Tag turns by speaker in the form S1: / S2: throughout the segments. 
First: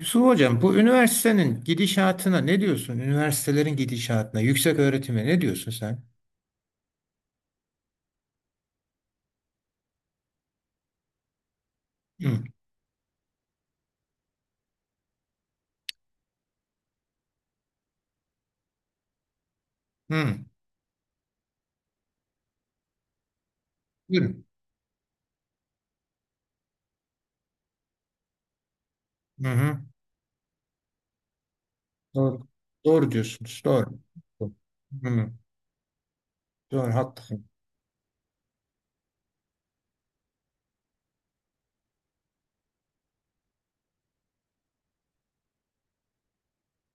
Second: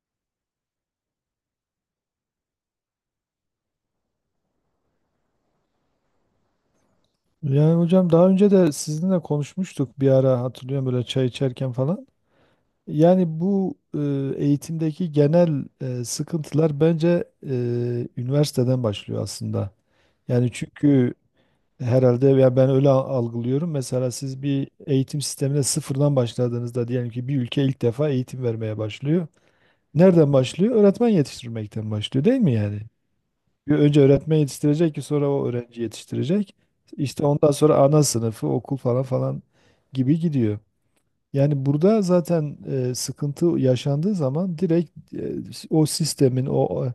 S1: Yusuf Hocam, bu üniversitenin gidişatına ne diyorsun? Üniversitelerin gidişatına, yüksek öğretime ne diyorsun sen?
S2: Yani hocam daha önce de sizinle konuşmuştuk bir ara hatırlıyorum böyle çay içerken falan.
S1: Hı,
S2: Yani bu eğitimdeki genel sıkıntılar bence e, üniversiteden başlıyor aslında.
S1: hı,
S2: Yani çünkü herhalde ya ben öyle algılıyorum. Mesela siz
S1: buyurun.
S2: bir eğitim sistemine sıfırdan başladığınızda diyelim ki bir ülke ilk defa eğitim vermeye başlıyor.
S1: Hı hı.
S2: Nereden başlıyor? Öğretmen yetiştirmekten başlıyor değil
S1: Doğru.
S2: mi yani?
S1: Doğru diyorsunuz.
S2: Bir
S1: Doğru.
S2: önce öğretmen yetiştirecek ki sonra
S1: Hı,
S2: o öğrenci yetiştirecek.
S1: doğru,
S2: İşte
S1: haklısın.
S2: ondan sonra ana sınıfı, okul falan falan gibi gidiyor. Yani burada zaten sıkıntı yaşandığı zaman direkt o sistemin, o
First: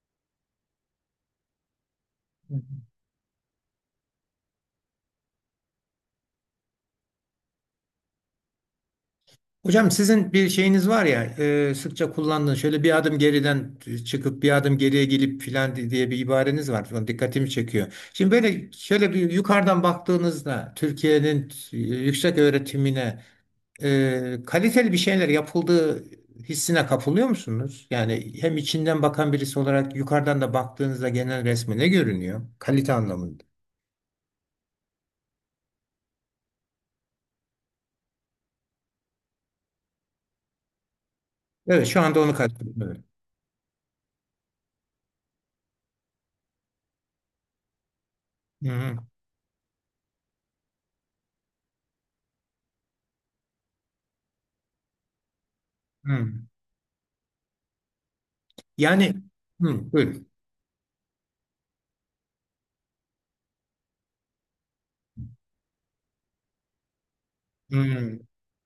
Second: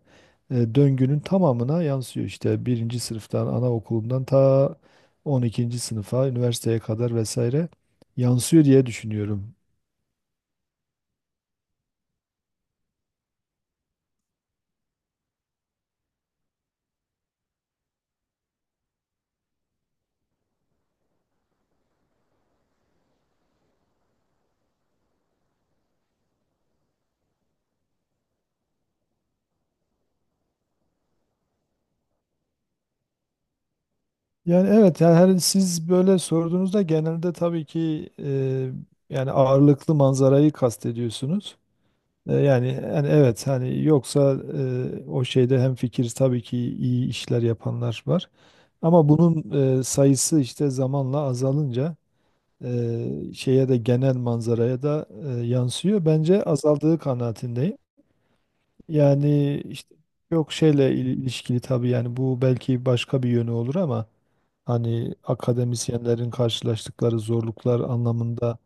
S2: e, döngünün tamamına yansıyor.
S1: Hı hı.
S2: İşte birinci sınıftan, anaokulundan ta 12. sınıfa, üniversiteye kadar vesaire yansıyor diye düşünüyorum.
S1: Hocam sizin bir şeyiniz var ya, sıkça kullandığınız şöyle bir adım geriden çıkıp bir adım geriye gelip filan diye bir ibareniz var. Falan dikkatimi çekiyor. Şimdi böyle şöyle bir yukarıdan baktığınızda Türkiye'nin yüksek öğretimine kaliteli bir şeyler yapıldığı hissine kapılıyor musunuz? Yani hem içinden bakan birisi olarak yukarıdan da baktığınızda genel resme ne görünüyor? Kalite anlamında.
S2: Yani evet, yani siz böyle sorduğunuzda genelde tabii ki yani ağırlıklı manzarayı kastediyorsunuz.
S1: Evet, şu anda onu
S2: E, Yani,
S1: kastediyorum. Evet.
S2: yani evet hani yoksa o şeyde hem fikir tabii ki iyi işler yapanlar var.
S1: Hı hı.
S2: Ama bunun sayısı işte zamanla azalınca şeye de genel manzaraya da yansıyor.
S1: Hı.
S2: Bence azaldığı kanaatindeyim.
S1: Yani
S2: Yani
S1: hı,
S2: işte
S1: buyurun.
S2: yok şeyle ilişkili tabii yani bu belki başka bir yönü olur ama hani akademisyenlerin karşılaştıkları zorluklar
S1: Hı.
S2: anlamında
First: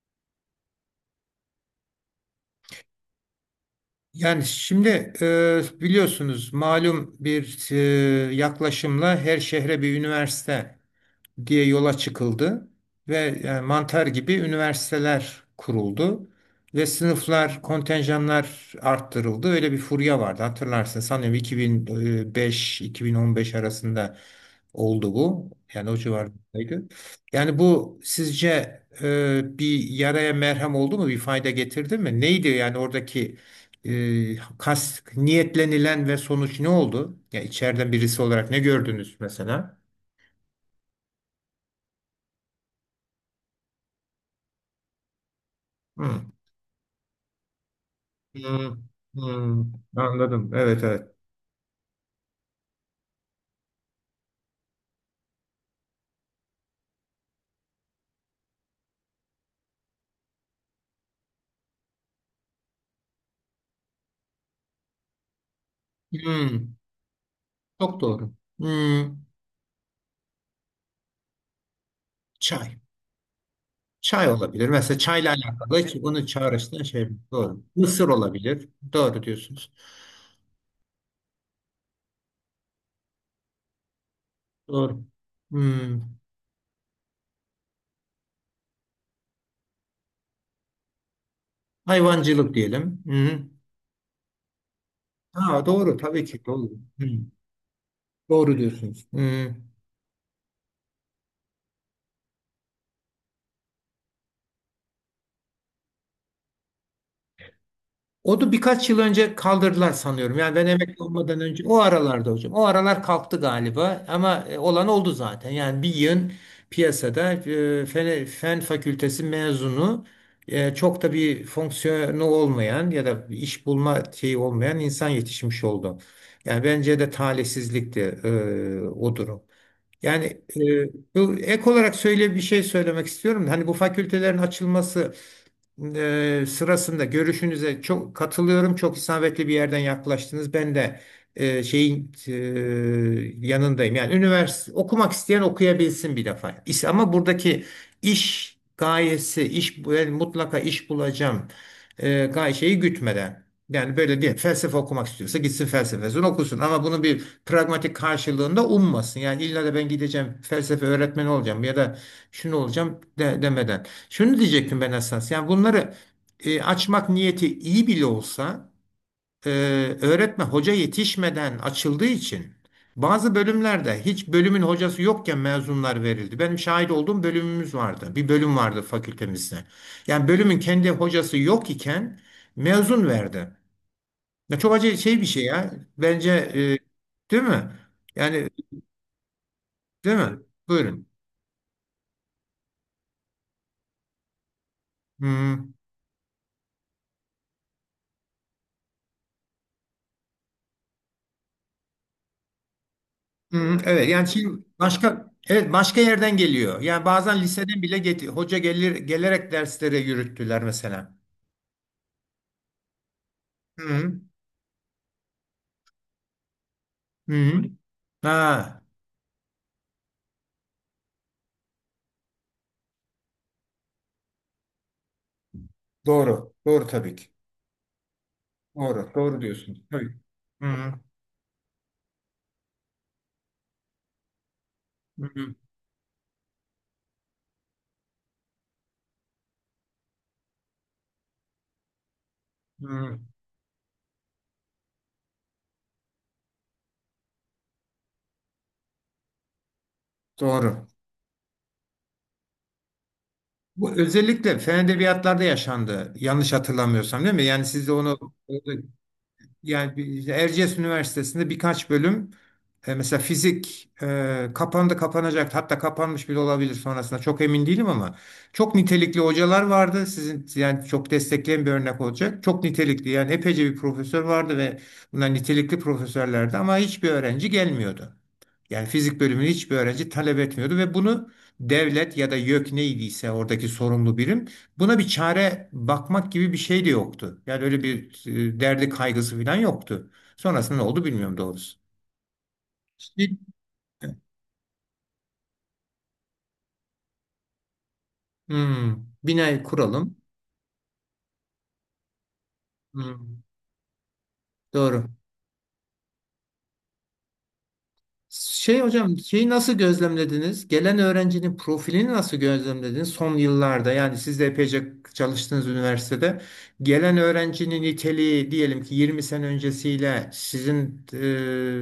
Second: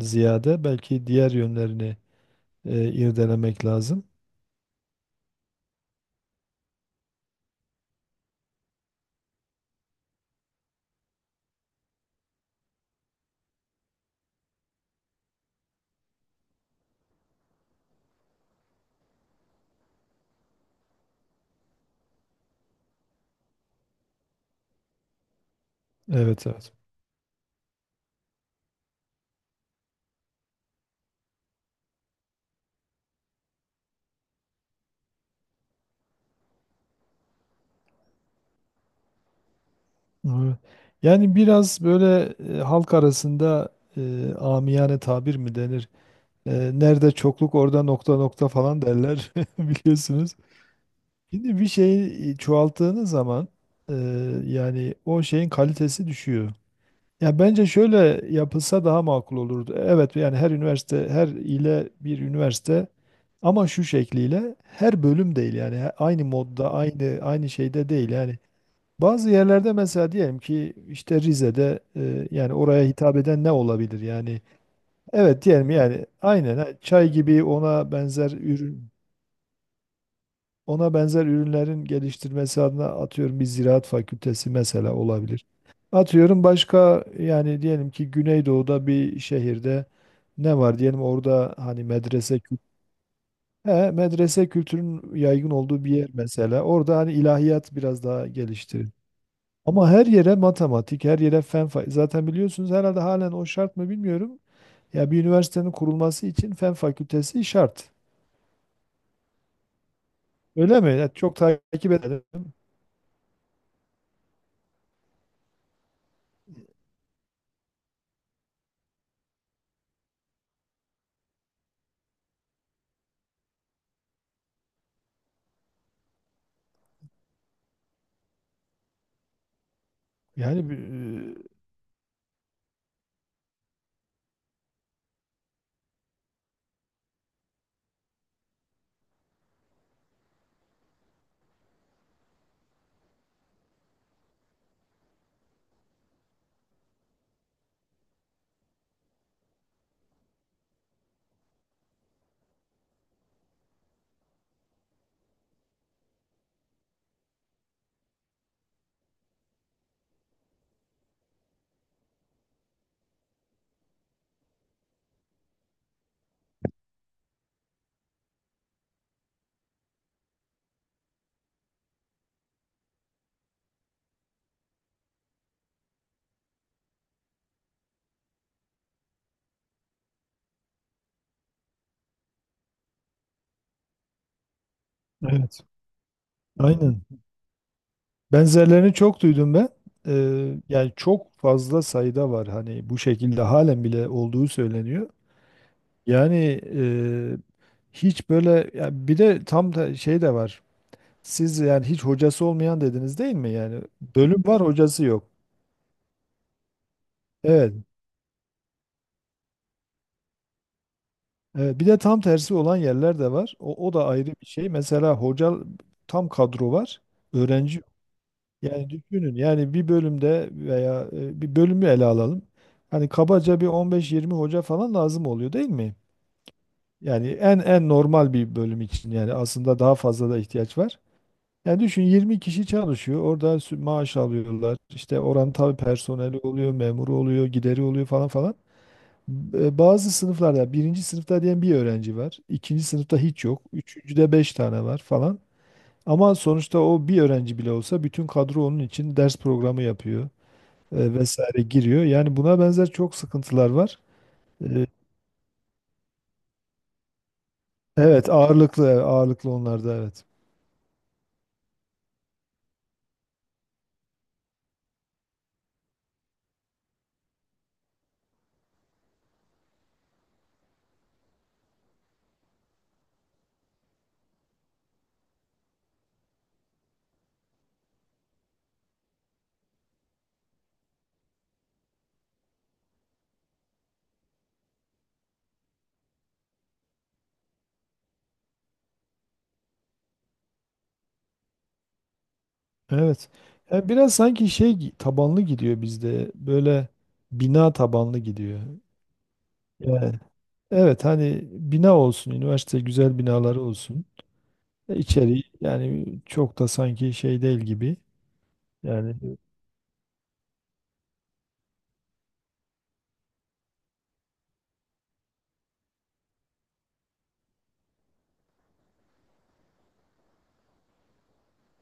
S2: ziyade belki diğer yönlerini irdelemek lazım.
S1: Yani şimdi biliyorsunuz malum bir yaklaşımla her şehre bir üniversite diye yola çıkıldı ve yani mantar gibi üniversiteler kuruldu ve sınıflar, kontenjanlar arttırıldı. Öyle bir furya vardı hatırlarsın. Sanıyorum 2005-2015 arasında oldu bu. Yani o
S2: Evet, evet.
S1: civardaydı. Yani bu sizce bir yaraya merhem oldu mu? Bir fayda getirdi mi? Neydi yani oradaki e, kas niyetlenilen ve sonuç ne oldu? Ya içeriden birisi olarak ne gördünüz mesela?
S2: Evet. Yani biraz böyle halk arasında amiyane tabir mi denir?
S1: Hı.
S2: Nerede çokluk orada nokta nokta falan
S1: Hmm,
S2: derler
S1: hmm,
S2: biliyorsunuz.
S1: anladım. Evet, evet.
S2: Şimdi bir şeyi çoğalttığınız zaman e, yani o şeyin kalitesi düşüyor. Ya bence şöyle yapılsa daha makul olurdu. Evet yani her üniversite her ile bir üniversite ama şu şekliyle her bölüm değil yani aynı modda
S1: Hmm.
S2: aynı şeyde
S1: Çok
S2: değil
S1: doğru.
S2: yani
S1: Hmm,
S2: bazı yerlerde mesela diyelim ki işte Rize'de yani
S1: çay.
S2: oraya hitap eden ne olabilir
S1: Çay
S2: yani?
S1: olabilir. Mesela çayla
S2: Evet diyelim
S1: alakalı ki
S2: yani
S1: onu
S2: aynen ha,
S1: çağrıştıran şey.
S2: çay gibi
S1: Doğru. Mısır olabilir. Doğru diyorsunuz.
S2: ona benzer ürünlerin geliştirmesi adına atıyorum bir ziraat fakültesi mesela
S1: Doğru.
S2: olabilir.
S1: Hmm,
S2: Atıyorum başka yani diyelim ki Güneydoğu'da bir şehirde ne var diyelim orada hani
S1: hayvancılık diyelim. Hmm.
S2: medrese kültürün yaygın
S1: Ha,
S2: olduğu bir
S1: doğru,
S2: yer
S1: tabii ki
S2: mesela.
S1: doğru.
S2: Orada hani
S1: Hmm,
S2: ilahiyat biraz daha
S1: doğru
S2: geliştirir.
S1: diyorsunuz. Hmm.
S2: Ama her yere matematik, her yere zaten biliyorsunuz herhalde halen o şart mı bilmiyorum. Ya bir üniversitenin kurulması için fen fakültesi şart.
S1: Onu birkaç yıl önce kaldırdılar sanıyorum. Yani ben
S2: Öyle mi?
S1: emekli
S2: Ya çok
S1: olmadan önce o
S2: takip edelim.
S1: aralarda hocam. O aralar kalktı galiba ama olan oldu zaten. Yani bir yığın piyasada fen fakültesi mezunu, çok da bir fonksiyonu olmayan ya da bir iş bulma şeyi olmayan insan yetişmiş oldu. Yani bence de talihsizlikti o durum. Yani e,
S2: Yani
S1: bu ek olarak söyle bir şey söylemek istiyorum. Hani bu fakültelerin açılması sırasında görüşünüze çok katılıyorum. Çok isabetli bir yerden yaklaştınız. Ben de şeyin yanındayım. Yani üniversite okumak isteyen okuyabilsin bir defa. Ama buradaki iş gayesi, iş ben mutlaka iş bulacağım, e, gay şeyi gütmeden. Yani böyle diye felsefe okumak istiyorsa gitsin felsefesini okusun ama bunu bir pragmatik karşılığında ummasın. Yani illa da ben gideceğim, felsefe öğretmeni olacağım ya da şunu olacağım demeden. Şunu diyecektim ben esas. Yani bunları açmak niyeti iyi bile olsa, e, öğretmen hoca yetişmeden açıldığı için bazı bölümlerde hiç bölümün hocası yokken mezunlar verildi. Benim şahit olduğum bölümümüz vardı. Bir bölüm vardı fakültemizde. Yani bölümün kendi hocası yok iken mezun verdi. Ya çok acı şey bir şey
S2: evet,
S1: ya. Bence,
S2: aynen.
S1: değil mi? Yani,
S2: Benzerlerini çok duydum ben. E,
S1: değil mi?
S2: yani
S1: Buyurun.
S2: çok fazla sayıda var hani bu şekilde halen bile olduğu söyleniyor.
S1: Hı.
S2: Yani e, hiç böyle ya bir de tam da şey de var. Siz yani hiç hocası olmayan dediniz değil mi?
S1: Hı,
S2: Yani
S1: evet, yani
S2: bölüm var
S1: şimdi
S2: hocası yok.
S1: başka, evet, başka yerden geliyor. Yani bazen
S2: Evet.
S1: liseden bile hoca gelir, gelerek derslere yürüttüler mesela.
S2: Evet, bir de tam tersi olan yerler de var. O da
S1: Hı,
S2: ayrı bir şey. Mesela hoca tam kadro var.
S1: hı.
S2: Öğrenci yok.
S1: Ha,
S2: Yani düşünün yani bir bölümde veya bir bölümü ele alalım. Hani kabaca bir 15-20 hoca falan lazım oluyor değil mi?
S1: doğru. Doğru tabii ki.
S2: Yani en normal bir bölüm
S1: Doğru.
S2: için yani
S1: Doğru
S2: aslında
S1: diyorsun.
S2: daha
S1: Tabii.
S2: fazla da
S1: Hı,
S2: ihtiyaç
S1: hı,
S2: var. Yani düşün 20 kişi çalışıyor. Orada maaş alıyorlar. İşte oranın
S1: hı.
S2: tabii personeli oluyor, memuru oluyor, gideri oluyor falan falan. Bazı sınıflarda yani birinci sınıfta diyen bir öğrenci var. İkinci
S1: Hı.
S2: sınıfta
S1: Hı.
S2: hiç yok. Üçüncüde beş tane var falan. Ama sonuçta o bir öğrenci bile olsa bütün kadro onun için ders programı yapıyor
S1: Doğru.
S2: vesaire giriyor. Yani buna benzer çok sıkıntılar
S1: Bu
S2: var.
S1: özellikle fen
S2: E,
S1: edebiyatlarda yaşandı. Yanlış hatırlamıyorsam, değil mi? Yani siz de onu,
S2: Evet ağırlıklı ağırlıklı onlarda
S1: yani
S2: evet.
S1: işte Erciyes Üniversitesi'nde birkaç bölüm, mesela fizik, kapandı, kapanacak, hatta kapanmış bile olabilir sonrasında, çok emin değilim ama çok nitelikli hocalar vardı sizin, yani çok destekleyen bir örnek olacak, çok nitelikli yani epeyce bir profesör vardı ve bunlar nitelikli profesörlerdi ama hiçbir öğrenci gelmiyordu. Yani fizik bölümünü hiçbir öğrenci talep etmiyordu ve bunu devlet ya da YÖK neydiyse oradaki sorumlu birim buna bir çare bakmak gibi bir şey de yoktu. Yani öyle bir derdi, kaygısı falan yoktu. Sonrasında ne oldu bilmiyorum doğrusu.
S2: Evet.
S1: Şimdi-
S2: Yani biraz sanki şey tabanlı gidiyor bizde. Böyle bina tabanlı gidiyor.
S1: Hmm, bina kuralım.
S2: Yani evet hani bina olsun, üniversite güzel
S1: Hmm,
S2: binaları olsun. E,
S1: doğru.
S2: yani çok da sanki şey değil gibi.
S1: Şey
S2: Yani
S1: hocam, şeyi nasıl gözlemlediniz? Gelen öğrencinin profilini nasıl gözlemlediniz? Son yıllarda yani siz de epeyce çalıştığınız üniversitede gelen öğrencinin niteliği, diyelim ki 20 sene öncesiyle sizin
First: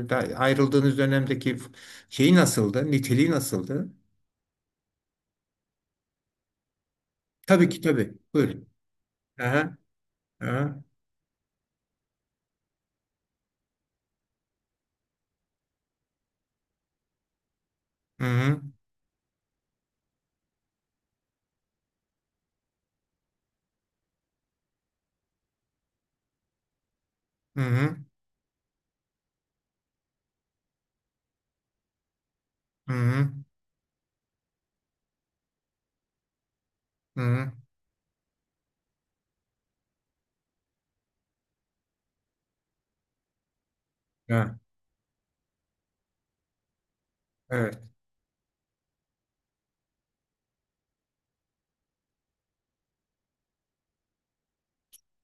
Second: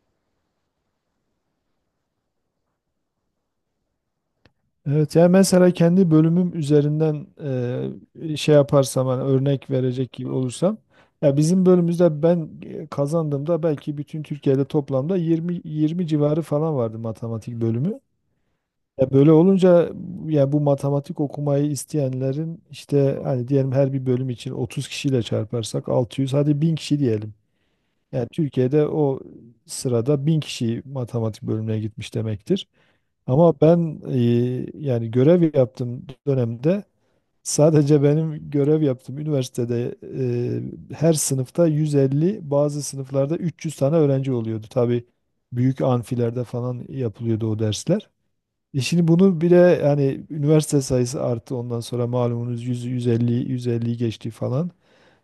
S1: da ayrıldığınız dönemdeki şeyi nasıldı? Niteliği nasıldı?
S2: evet yani mesela kendi bölümüm üzerinden
S1: Tabii ki tabii.
S2: şey
S1: Buyurun.
S2: yaparsam hani örnek
S1: Aha,
S2: verecek gibi olursam
S1: aha.
S2: ya bizim bölümümüzde ben kazandığımda belki bütün Türkiye'de toplamda 20 20 civarı falan vardı matematik bölümü.
S1: Hı hı,
S2: Ya böyle olunca ya bu matematik okumayı isteyenlerin işte hani diyelim her bir bölüm için 30 kişiyle çarparsak 600 hadi 1000 kişi diyelim.
S1: hı hı,
S2: Yani Türkiye'de o sırada 1000 kişi matematik bölümüne gitmiş demektir.
S1: hı hı,
S2: Ama ben yani görev yaptığım dönemde
S1: hı hı.
S2: sadece benim görev yaptığım üniversitede her sınıfta 150 bazı sınıflarda 300 tane öğrenci
S1: Ha,
S2: oluyordu. Tabii büyük amfilerde falan yapılıyordu o
S1: evet,
S2: dersler. Şimdi bunu bile yani üniversite sayısı arttı ondan sonra malumunuz 100, 150, 150 geçti falan.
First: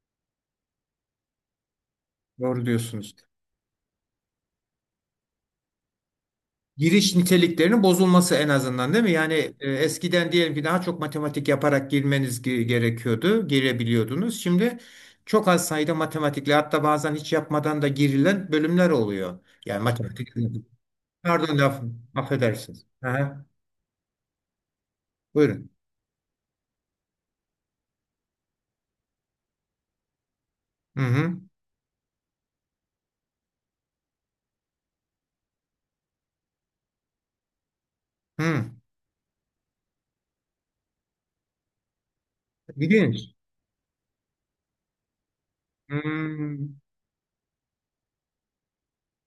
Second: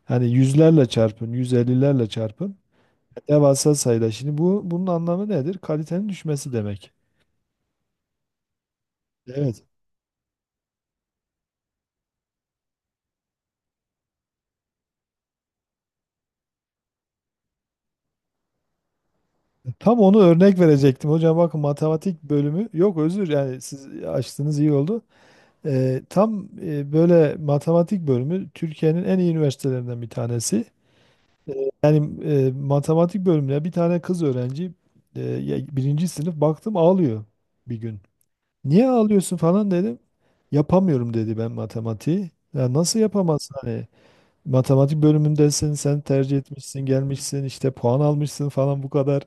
S2: Hani yüzlerle çarpın, 150'lerle çarpın.
S1: doğru diyorsunuz.
S2: Devasa sayıda. Şimdi bunun anlamı nedir? Kalitenin düşmesi demek.
S1: Giriş niteliklerinin bozulması en azından, değil mi? Yani,
S2: Evet.
S1: eskiden diyelim ki daha çok matematik yaparak girmeniz gerekiyordu, girebiliyordunuz. Şimdi çok az sayıda matematikle, hatta bazen hiç yapmadan da girilen bölümler oluyor. Yani
S2: Tam onu
S1: matematik.
S2: örnek verecektim. Hocam
S1: Pardon
S2: bakın
S1: laf,
S2: matematik bölümü
S1: affedersiniz.
S2: yok, özür,
S1: Aha,
S2: yani siz açtınız iyi oldu.
S1: buyurun.
S2: Tam böyle matematik bölümü Türkiye'nin en iyi üniversitelerinden bir tanesi.
S1: Hı hı.
S2: Yani matematik bölümüne bir tane kız öğrenci birinci sınıf baktım ağlıyor bir gün.
S1: Hı.
S2: Niye ağlıyorsun falan dedim. Yapamıyorum dedi ben matematiği. Ya nasıl
S1: İlginç.
S2: yapamazsın hani? Matematik bölümündesin, sen tercih
S1: Hı,
S2: etmişsin, gelmişsin, işte puan almışsın falan bu kadar.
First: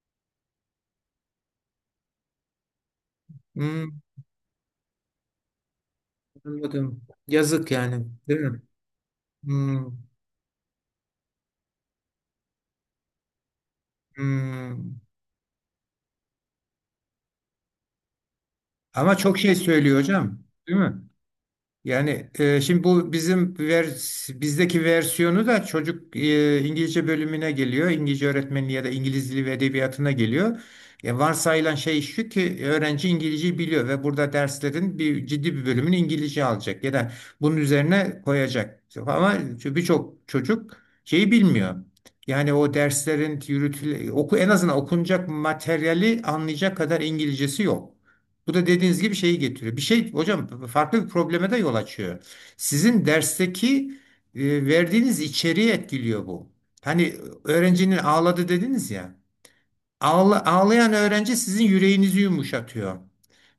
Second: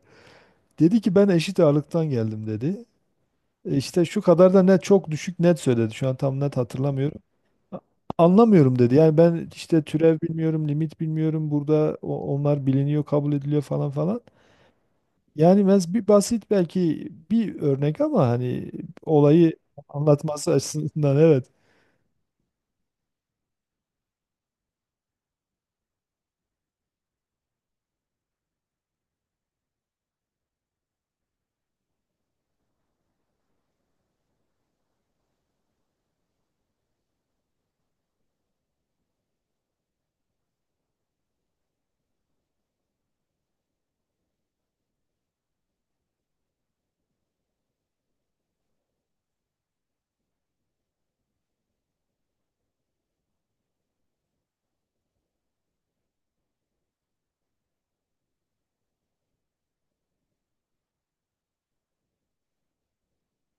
S2: Dedi ki ben eşit ağırlıktan geldim dedi.
S1: hı,
S2: İşte şu kadar da net çok düşük net söyledi. Şu an tam net
S1: anladım.
S2: hatırlamıyorum.
S1: Yazık
S2: A-
S1: yani, değil mi?
S2: Anlamıyorum dedi. Yani ben işte
S1: Hı,
S2: türev bilmiyorum, limit bilmiyorum. Burada onlar biliniyor, kabul ediliyor falan falan.
S1: hı.
S2: Yani bir basit belki bir örnek ama hani
S1: Ama çok şey
S2: olayı
S1: söylüyor hocam,
S2: anlatması
S1: değil mi?
S2: açısından evet.
S1: Yani, şimdi bu bizim bizdeki versiyonu da, çocuk, İngilizce bölümüne geliyor. İngilizce öğretmenliği ya da İngiliz dili ve edebiyatına geliyor. Varsayılan şey şu ki öğrenci İngilizceyi biliyor ve burada derslerin ciddi bir bölümünü İngilizce alacak ya da bunun üzerine koyacak. Ama birçok çocuk şeyi bilmiyor. Yani o derslerin yürütüle oku en azından okunacak materyali anlayacak kadar İngilizcesi yok. Bu da dediğiniz gibi şeyi getiriyor. Bir şey hocam, farklı bir probleme de yol açıyor. Sizin dersteki verdiğiniz içeriği etkiliyor bu. Hani öğrencinin ağladı dediniz ya. Ağlayan öğrenci sizin yüreğinizi yumuşatıyor.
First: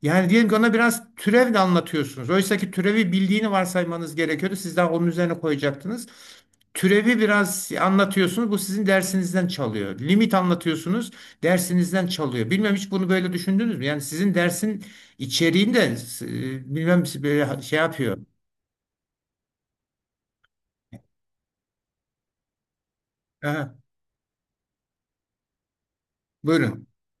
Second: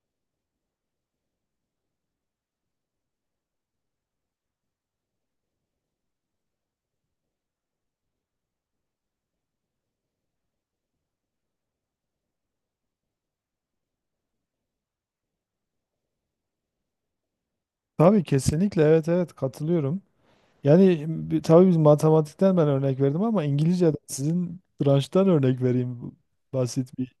S1: Yani diyelim ki ona biraz türev de anlatıyorsunuz. Oysa ki türevi bildiğini varsaymanız gerekiyordu. Siz daha onun üzerine koyacaktınız. Türevi biraz anlatıyorsunuz. Bu sizin dersinizden çalıyor. Limit anlatıyorsunuz. Dersinizden çalıyor. Bilmem hiç bunu böyle düşündünüz mü? Yani sizin dersin içeriğinde, bilmem, böyle şey yapıyor.
S2: Tabii kesinlikle evet, evet katılıyorum. Yani tabii biz matematikten ben örnek verdim ama
S1: Aha,
S2: İngilizce'den sizin branştan örnek vereyim. Bu
S1: buyurun.
S2: basit bir.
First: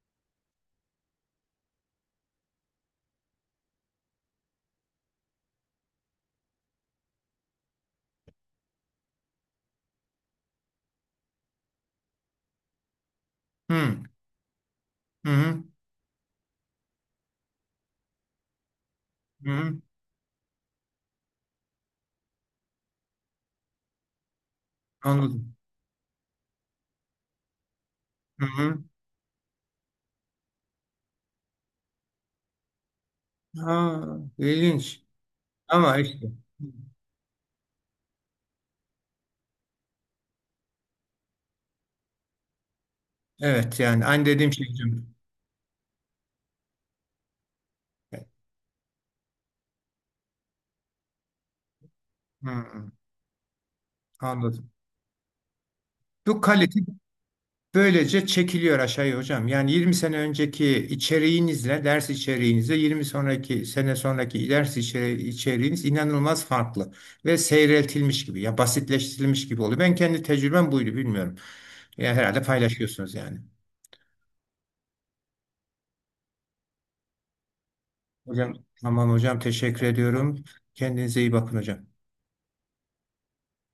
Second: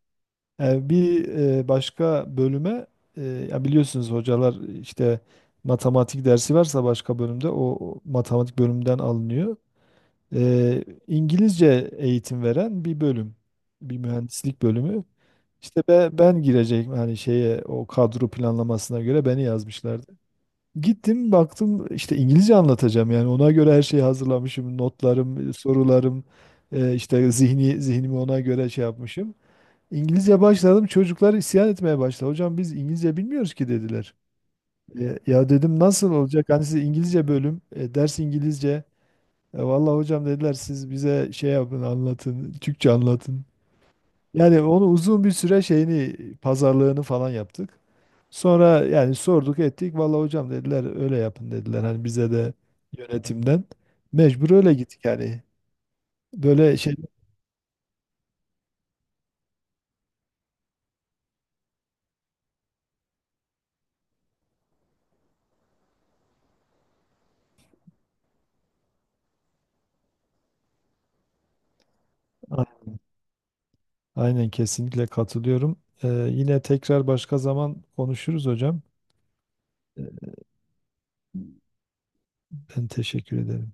S2: Yani bir başka bölüme ya biliyorsunuz hocalar işte matematik dersi varsa başka bölümde o matematik bölümünden alınıyor. İngilizce eğitim veren bir bölüm,
S1: Hı,
S2: bir mühendislik bölümü.
S1: hı, hı,
S2: İşte ben girecek hani şeye o kadro planlamasına göre beni
S1: hı,
S2: yazmışlardı. Gittim baktım işte İngilizce anlatacağım yani ona göre her şeyi hazırlamışım, notlarım,
S1: anladım.
S2: sorularım, işte zihnimi ona
S1: Hı,
S2: göre
S1: hı.
S2: şey yapmışım. İngilizce başladım çocuklar isyan etmeye başladı. Hocam biz İngilizce bilmiyoruz ki dediler.
S1: Ha, ilginç.
S2: Ya dedim
S1: Ama
S2: nasıl
S1: işte.
S2: olacak hani siz İngilizce bölüm ders İngilizce. Vallahi hocam dediler siz bize şey yapın anlatın Türkçe anlatın.
S1: Evet, yani aynı dediğim
S2: Yani
S1: şey
S2: onu
S1: hocam.
S2: uzun bir süre şeyini pazarlığını falan yaptık. Sonra yani sorduk ettik. Vallahi hocam dediler öyle yapın dediler. Hani bize de
S1: Hmm,
S2: yönetimden. Mecbur
S1: anladım.
S2: öyle gittik yani.
S1: Bu
S2: Böyle
S1: kalite
S2: şey
S1: böylece çekiliyor aşağıya hocam. Yani 20 sene önceki ders içeriğinizle, 20 sonraki sene sonraki ders içeriğiniz inanılmaz farklı ve seyreltilmiş gibi, ya basitleştirilmiş gibi oluyor. Ben kendi tecrübem buydu, bilmiyorum. Ya herhalde
S2: A-
S1: paylaşıyorsunuz yani.
S2: aynen kesinlikle katılıyorum. Yine tekrar başka zaman konuşuruz
S1: Hocam
S2: hocam.
S1: tamam hocam, teşekkür
S2: Ee,
S1: ediyorum. Kendinize iyi bakın hocam.
S2: Ben teşekkür ederim.